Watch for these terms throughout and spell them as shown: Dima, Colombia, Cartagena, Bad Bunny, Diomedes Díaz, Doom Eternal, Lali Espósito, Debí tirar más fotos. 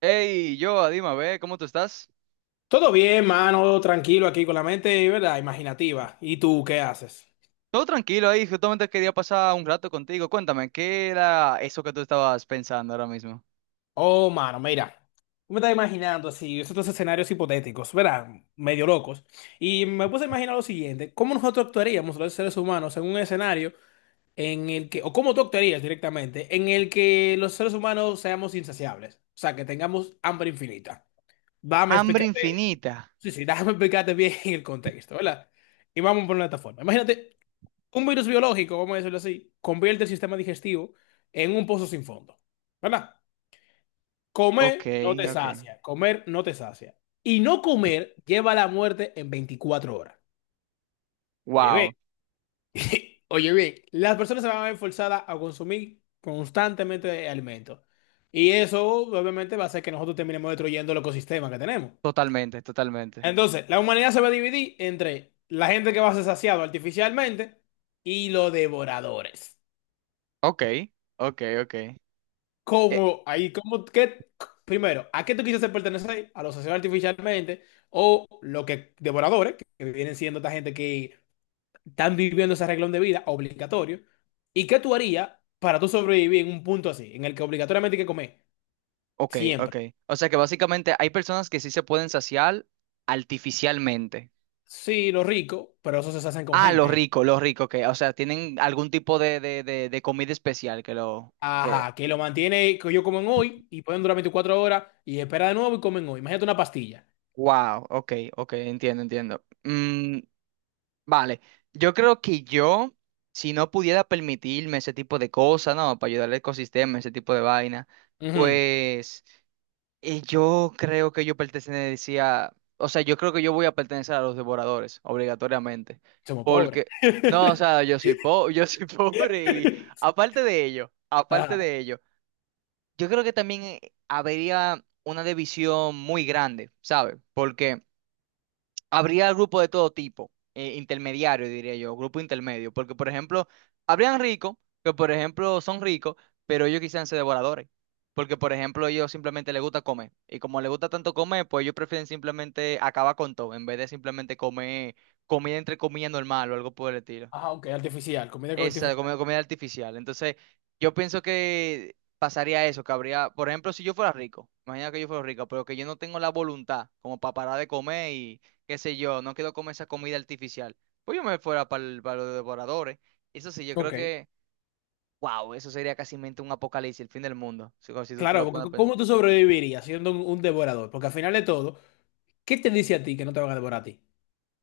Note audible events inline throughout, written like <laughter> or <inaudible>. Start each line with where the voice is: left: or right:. right: Hey, yo, Dima, ve, ¿cómo tú estás?
left: Todo bien, mano, tranquilo aquí con la mente, ¿verdad? Imaginativa. ¿Y tú qué haces?
right: Todo tranquilo ahí, justamente quería pasar un rato contigo. Cuéntame, ¿qué era eso que tú estabas pensando ahora mismo?
left: Oh, mano, mira. Me estaba imaginando así, estos escenarios hipotéticos, ¿verdad? Medio locos. Y me puse a imaginar lo siguiente: ¿cómo nosotros actuaríamos los seres humanos en un escenario en el que, o cómo tú actuarías directamente, en el que los seres humanos seamos insaciables? O sea, que tengamos hambre infinita. Dame
right: Hambre
left: explicarte,
right: infinita.
left: sí, sí, <laughs> déjame explicarte bien el contexto, ¿verdad? Y vamos por una plataforma. Imagínate, un virus biológico, vamos a decirlo así, convierte el sistema digestivo en un pozo sin fondo. ¿Verdad?
right: Ok,
left: Comer no te, sí,
right: ok.
left: sacia, comer no te sacia. Y no comer lleva a la muerte en 24 horas. Oye, ve.
right: Wow,
left: <laughs> Oye, bien, las personas se van a ver forzadas a consumir constantemente alimentos. Y eso obviamente va a hacer que nosotros terminemos destruyendo el ecosistema que tenemos.
right: totalmente, totalmente.
left: Entonces, la humanidad se va a dividir entre la gente que va a ser saciado artificialmente y los devoradores.
right: Ok, ok, ok. Eh,
left: ¿Cómo? Ahí, ¿cómo? ¿Qué? Primero, ¿a qué tú quisiste pertenecer? ¿A los asesinos artificialmente? ¿O lo que devoradores, que vienen siendo esta gente que están viviendo ese arreglón de vida obligatorio? ¿Y qué tú harías para tú sobrevivir en un punto así, en el que obligatoriamente hay que comer?
right: ok,
left: Siempre.
right: ok. O sea que básicamente hay personas que sí se pueden saciar artificialmente.
left: Sí, los ricos, pero eso se hacen con
right: Ah,
left: gente.
right: los ricos, que, o sea, tienen algún tipo de comida especial que lo... que-
left: Ajá, que lo mantiene, que yo comen hoy y pueden durar 24 horas y espera de nuevo y comen hoy. Imagínate una pastilla.
right: Wow, ok, ok, entiendo, entiendo. Vale, yo creo que yo, si no pudiera permitirme ese tipo de cosas, ¿no? Para ayudar al ecosistema, ese tipo de vaina,
left: Ujú.
right: pues yo creo que yo pertenecía, o sea, yo creo que yo voy a pertenecer a los devoradores, obligatoriamente,
left: Somos pobres.
right: porque, no, o sea, <laughs> yo soy pobre y
left: <laughs>
right: aparte
left: Ajá.
right: de ello, yo creo que también habría una división muy grande, ¿sabes? Porque habría grupo de todo tipo, intermediario, diría yo, grupo intermedio, porque por ejemplo, habrían ricos, que por ejemplo son ricos, pero ellos quisieran ser devoradores, porque por ejemplo ellos simplemente les gusta comer, y como les gusta tanto comer, pues ellos prefieren simplemente acabar con todo, en vez de simplemente comer comida entre comillas normal o algo por el estilo.
left: Ajá, ok, artificial, comida artificial.
right: Comida artificial. Entonces, yo pienso que pasaría eso, que habría, por ejemplo, si yo fuera rico, imagina que yo fuera rico, pero que yo no tengo la voluntad como para parar de comer y qué sé yo, no quiero comer esa comida artificial, pues yo me fuera para los devoradores. Eso sí, yo creo
left: Ok.
right: que, wow, eso sería casi mente un apocalipsis, el fin del mundo, si, si tú te
left: Claro,
right: lo
left: porque
right: pones a
left: c-
right: pensar.
left: ¿cómo tú sobrevivirías siendo un devorador? Porque al final de todo, ¿qué te dice a ti que no te van a devorar a ti?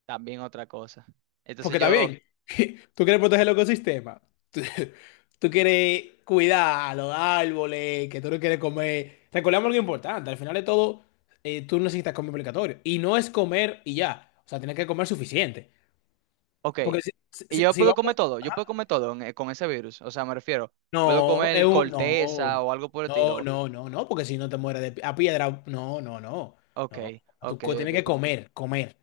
right: También otra cosa. Entonces
left: Porque está
right: yo,
left: bien, <laughs> tú quieres proteger el ecosistema, tú, <laughs> tú quieres cuidar a los árboles, que tú no quieres comer. Recordemos algo importante, al final de todo, tú necesitas comer obligatorio. Y no es comer y ya, o sea, tienes que comer suficiente.
right: ok,
left: Porque
right: y yo
left: si
right: puedo
left: vamos...
right: comer todo, con ese virus, o sea, me refiero, puedo
left: No,
right: comer
left: no,
right: corteza o algo por el
left: no,
right: estilo.
left: no, no, no, porque si no te mueres de pi- a piedra, no, no, no,
right: Ok,
left: no.
right: ok,
left: Tienes que
right: ok.
left: comer, comer,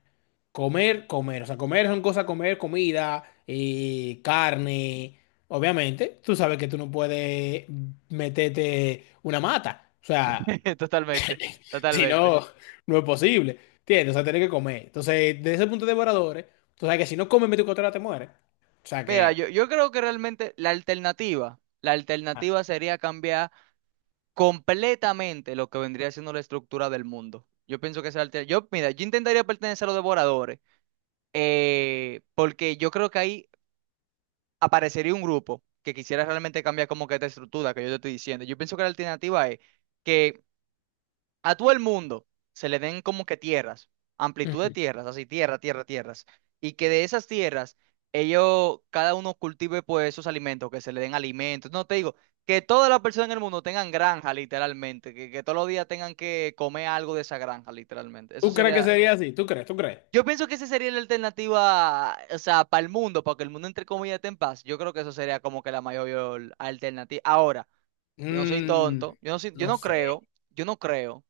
left: comer, comer. O sea, comer son cosas, comer, comida, carne. Obviamente, tú sabes que tú no puedes meterte una mata. O sea,
right: <laughs> Totalmente,
left: <laughs> si
right: totalmente.
left: no, no es posible. ¿Entiendes? O sea, tienes que comer. Entonces, desde ese punto de devoradores, tú sabes que si no comes 24 horas te mueres. O sea
right: Mira,
left: que,
right: yo creo que realmente la
left: ah,
right: alternativa sería cambiar completamente lo que vendría siendo la estructura del mundo. Yo pienso que Yo, mira, yo intentaría pertenecer a los devoradores, porque yo creo que ahí aparecería un grupo que quisiera realmente cambiar como que esta estructura que yo te estoy diciendo. Yo pienso que la alternativa es que a todo el mundo se le den como que tierras, amplitud de
left: ujú.
right: tierras, así tierra, tierra, tierras, y que de esas tierras ellos, cada uno cultive pues sus alimentos, que se le den alimentos, no te digo, que todas las personas en el mundo tengan granja literalmente, que todos los días tengan que comer algo de esa granja literalmente, eso
left: ¿Tú crees que
right: sería...
left: sería así? ¿Tú crees? ¿Tú crees?
right: Yo pienso que esa sería la alternativa, o sea, para el mundo, para que el mundo entre comillas esté en paz. Yo creo que eso sería como que la mayor alternativa. Ahora, yo no soy
left: Mm,
right: tonto,
left: no sé,
right: yo no creo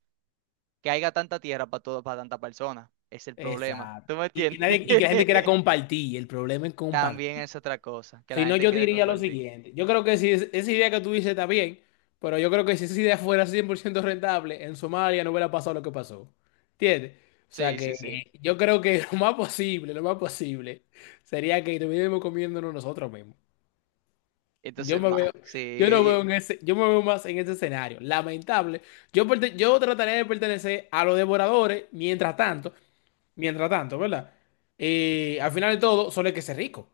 right: que haya tanta tierra para todo, para tanta persona. Es el problema.
left: exacto.
right: ¿Tú me
left: Y que
right: entiendes?
left: nadie, y que la gente quiera
right: <laughs>
left: compartir, el problema es
right: También
left: compartir.
right: es otra cosa, que la
left: Si no,
right: gente
left: yo
right: quiere
left: diría lo
right: compartir.
left: siguiente: yo creo que si esa idea que tú dices está bien, pero yo creo que si esa idea fuera 100% rentable, en Somalia no hubiera pasado lo que pasó. ¿Entiendes? O sea
right: Sí, sí,
left: que
right: sí.
left: yo creo que <laughs> lo más posible, sería que estuviéramos comiéndonos nosotros mismos. Yo
right: Entonces,
left: me
right: ma,
left: veo,
right: sí.
left: yo no
right: y- y-
left: veo en ese, yo me veo más en ese escenario. Lamentable. Yo, yo trataré de pertenecer a los devoradores mientras tanto, ¿verdad? Al final de todo, solo el que se rico.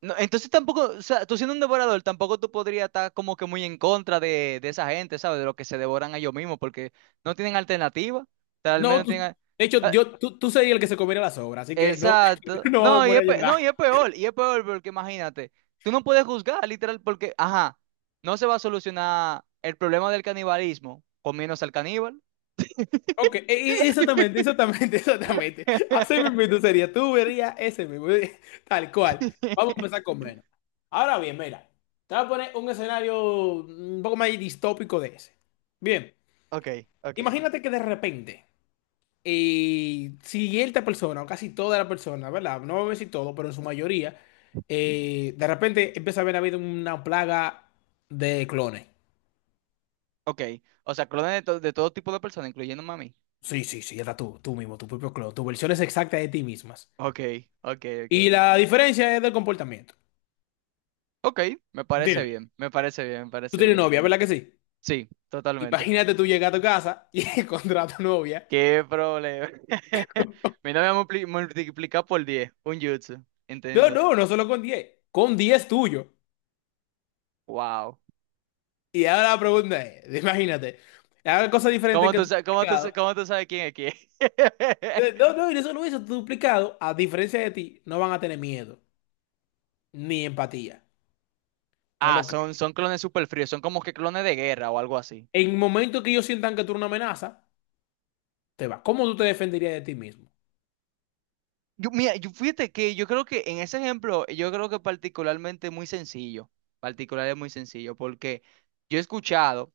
right: No, entonces tampoco, o sea, tú siendo un devorador, tampoco tú podrías estar como que muy en contra de esa gente, ¿sabes? De lo que se devoran a ellos mismos, porque no tienen alternativa. Tal vez
left: No,
right: no tienen.
left: de hecho, yo, tú serías el que se comiera las obras, así que no, <laughs>
right: Exacto.
left: no vamos a poner a llorar.
right: No, y es peor porque imagínate, tú no puedes juzgar literal porque, ajá, no se va a solucionar el problema del canibalismo comiéndose al caníbal.
left: Ok, exactamente, exactamente, <laughs> exactamente. Así mismo tú sería, tú verías ese mismo, <laughs> tal cual. Vamos a empezar
right: <laughs>
left: con menos. Ahora bien, mira, te voy a poner un escenario un poco más distópico de ese. Bien,
right: Ok, ok.
left: imagínate que de repente, cierta persona, o casi toda la persona, ¿verdad? No voy a decir todo, pero en su mayoría, de repente empieza a haber habido una plaga de clones.
right: Ok, o sea, clones de, de todo tipo de personas, incluyéndome a mí.
left: Sí, sí, sí, ya está tú, mismo, tu propio clon, tus versiones exactas de ti mismas.
right: Ok, ok, ok.
left: Y la diferencia es del comportamiento.
right: Ok, me parece
left: ¿Entiendes?
right: bien, me parece bien, me
left: Tú
right: parece
left: tienes
right: bien.
left: novia, ¿verdad que sí?
right: Sí, totalmente.
left: Imagínate, tú llegas a tu casa y <laughs> encontrar a tu novia.
right: ¿Qué problema? <laughs> Mi novia multiplica por 10, un jutsu,
left: No,
right: entiendo.
left: no, no solo con 10, con 10 tuyo.
right: Wow.
left: Y ahora la pregunta es, <laughs> imagínate, haga cosas diferentes
right: ¿Cómo
left: que
right: tú,
left: tu
right: sa-
left: duplicado.
right: cómo tú sabes quién es quién? <laughs>
left: No, y no solo eso, tu duplicado, a diferencia de ti, no van a tener miedo ni empatía. Por
right: Ah,
left: lo que
right: son, son clones super fríos, son como que clones de guerra o algo así.
left: en el momento que ellos sientan que tú eres una amenaza, te va. ¿Cómo tú te defenderías de ti mismo?
right: Yo, mira, yo, fíjate que yo creo que en ese ejemplo, yo creo que particularmente muy sencillo, particular es muy sencillo, porque yo he escuchado,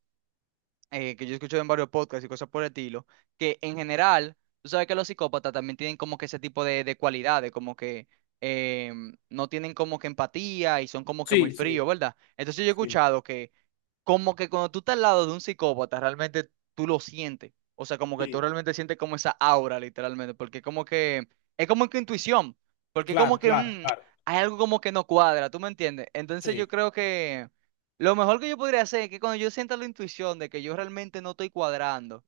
right: yo he escuchado en varios podcasts y cosas por el estilo, que en general, tú sabes que los psicópatas también tienen como que ese tipo de cualidades, como que no tienen como que empatía y son como que muy
left: Sí,
right: fríos,
left: sí,
right: ¿verdad? Entonces yo he
left: sí,
right: escuchado que como que cuando tú estás al lado de un psicópata, realmente tú lo sientes. O sea, como que tú
left: sí.
right: realmente sientes como esa aura, literalmente, porque como que es como que intuición, porque como
left: Claro,
right: que
left: claro, claro.
right: hay algo como que no cuadra, ¿tú me entiendes? Entonces yo
left: Sí.
right: creo que lo mejor que yo podría hacer es que cuando yo sienta la intuición de que yo realmente no estoy cuadrando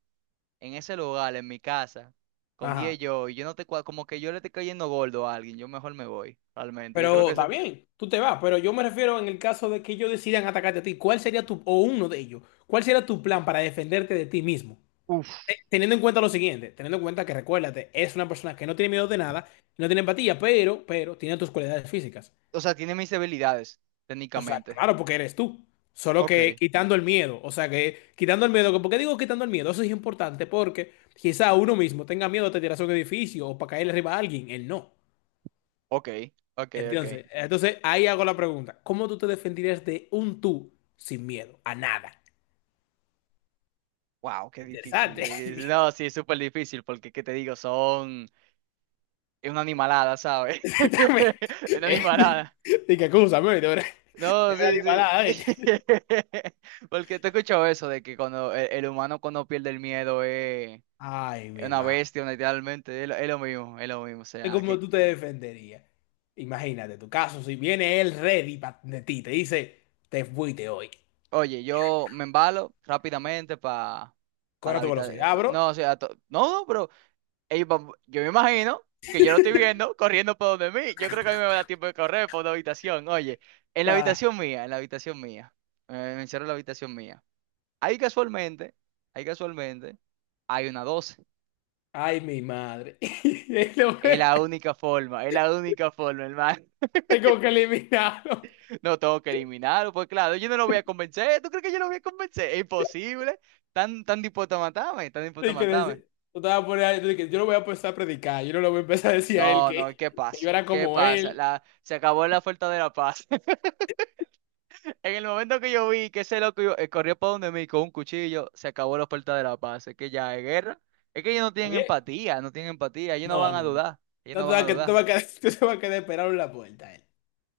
right: en ese lugar, en mi casa, con diez
left: Ajá.
right: yo, y yo no te cuadro, como que yo le estoy cayendo gordo a alguien, yo mejor me voy, realmente. Yo creo
left: Pero
right: que,
left: está
right: ese-
left: bien, tú te vas, pero yo me refiero en el caso de que ellos decidan atacarte a ti, ¿cuál sería tu, o uno de ellos, cuál sería tu plan para defenderte de ti mismo?
right: uf,
left: Teniendo en cuenta lo siguiente, teniendo en cuenta que recuérdate, es una persona que no tiene miedo de nada, no tiene empatía, pero tiene tus cualidades físicas.
right: o sea, tiene mis debilidades,
left: O sea,
right: técnicamente.
left: claro, porque eres tú. Solo que
right: Ok.
left: quitando el miedo, o sea que quitando el miedo, ¿por qué digo quitando el miedo? Eso es importante porque quizá uno mismo tenga miedo de tirarse a un edificio o para caer arriba a alguien, él no.
right: Ok, ok, ok.
left: Entonces ahí hago la pregunta. ¿Cómo tú te defenderías de un tú sin miedo a nada?
right: Wow, qué difícil.
left: Interesante.
right: No, sí, es súper difícil porque, ¿qué te digo? Son... Es una animalada, ¿sabes? <laughs>
left: <laughs> También,
right: Es una
left: eh,
right: animalada.
left: dije, acúsame, ¿viste? Ahora...
right: No,
left: es una
right: sí,
left: animalada,
right: sí.
left: ¿viste?
right: <laughs> Porque te he escuchado eso de que cuando el humano cuando pierde el miedo
left: Ay, mi
right: es una
left: hermano.
right: bestia, literalmente. Es lo mismo, es lo mismo. O sea,
left: ¿Cómo
right: que...
left: tú te defenderías? Imagínate tu caso. Si viene él ready de ti, te dice, te fuiste hoy.
right: Oye, yo me embalo rápidamente para... Para
left: Corre
right: la
left: a tu
right: habitación.
left: velocidad, bro.
right: No, o sea, no, pero yo me imagino que yo lo estoy viendo corriendo por donde mí. Yo creo que a mí me va a dar tiempo de correr por una habitación. Oye, en la habitación mía, en la habitación mía, me encierro en la habitación mía. Ahí casualmente, ahí casualmente, hay una doce.
left: <laughs> Ay, mi madre. <laughs> Es
right: Es la única forma, es la única forma, hermano.
left: es como que eliminado.
right: <laughs> No tengo que eliminarlo, pues claro, yo no lo voy a convencer. ¿Tú crees que yo lo voy a convencer? Es imposible. Tan, tan dispuesto a matarme, tan dispuesto a
left: Y que
right: matarme.
left: yo, te vas a poner de que yo lo voy a empezar a predicar, yo no lo voy a empezar a decir a él
right: No, no, ¿qué
left: que yo
right: pasa?
left: era
right: ¿Qué
left: como
right: pasa?
left: él.
right: La, se acabó la oferta de la paz. <laughs> En el momento que yo vi que corrió para donde mí con un cuchillo, se acabó la oferta de la paz. Es que ya es guerra. Es que ellos no
left: ¿Está
right: tienen
left: bien?
right: empatía, no tienen empatía. Ellos no
left: No,
right: van a
left: no, no.
right: dudar. Ellos
left: No
right: no
left: te
right: van
left: vas
right: a
left: a, tú te
right: dudar.
left: vas a quedar, <laughs> tú te vas a quedar esperado en la puerta, él.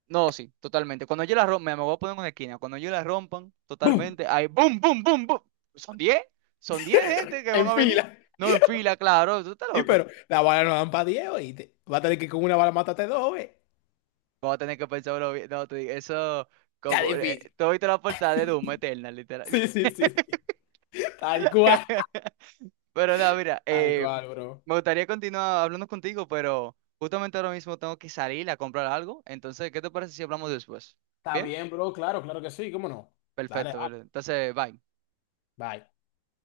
right: No, sí, totalmente. Cuando yo la rompa, me voy a poner en una esquina. Cuando yo la rompan,
left: ¡Bum!
right: totalmente, ahí, boom, boom, boom, boom. Son 10, Son 10 gente
left: <laughs>
right: que van
left: En
right: a venir.
left: fila.
right: No en fila, claro. Tú estás
left: Sí,
right: loco.
left: pero la bala no dan para 10, oíste. Va a tener que con una bala matarte dos, ¿eh?
right: Vamos a tener que pensarlo bien. No, te digo, eso.
left: Está
right: Como,
left: difícil.
right: tú viste la portada de Doom Eternal, literal.
left: Sí, sí, sí, sí. Tal cual.
right: <laughs> Pero no mira,
left: Tal cual, bro.
right: me gustaría continuar hablando contigo, pero justamente ahora mismo tengo que salir a comprar algo. Entonces, ¿qué te parece si hablamos después?
left: Está
right: ¿Bien?
left: bien, bro. Claro, claro que sí. ¿Cómo no? Dale,
right: Perfecto,
left: dale.
right: perfecto. Entonces, bye.
left: Bye.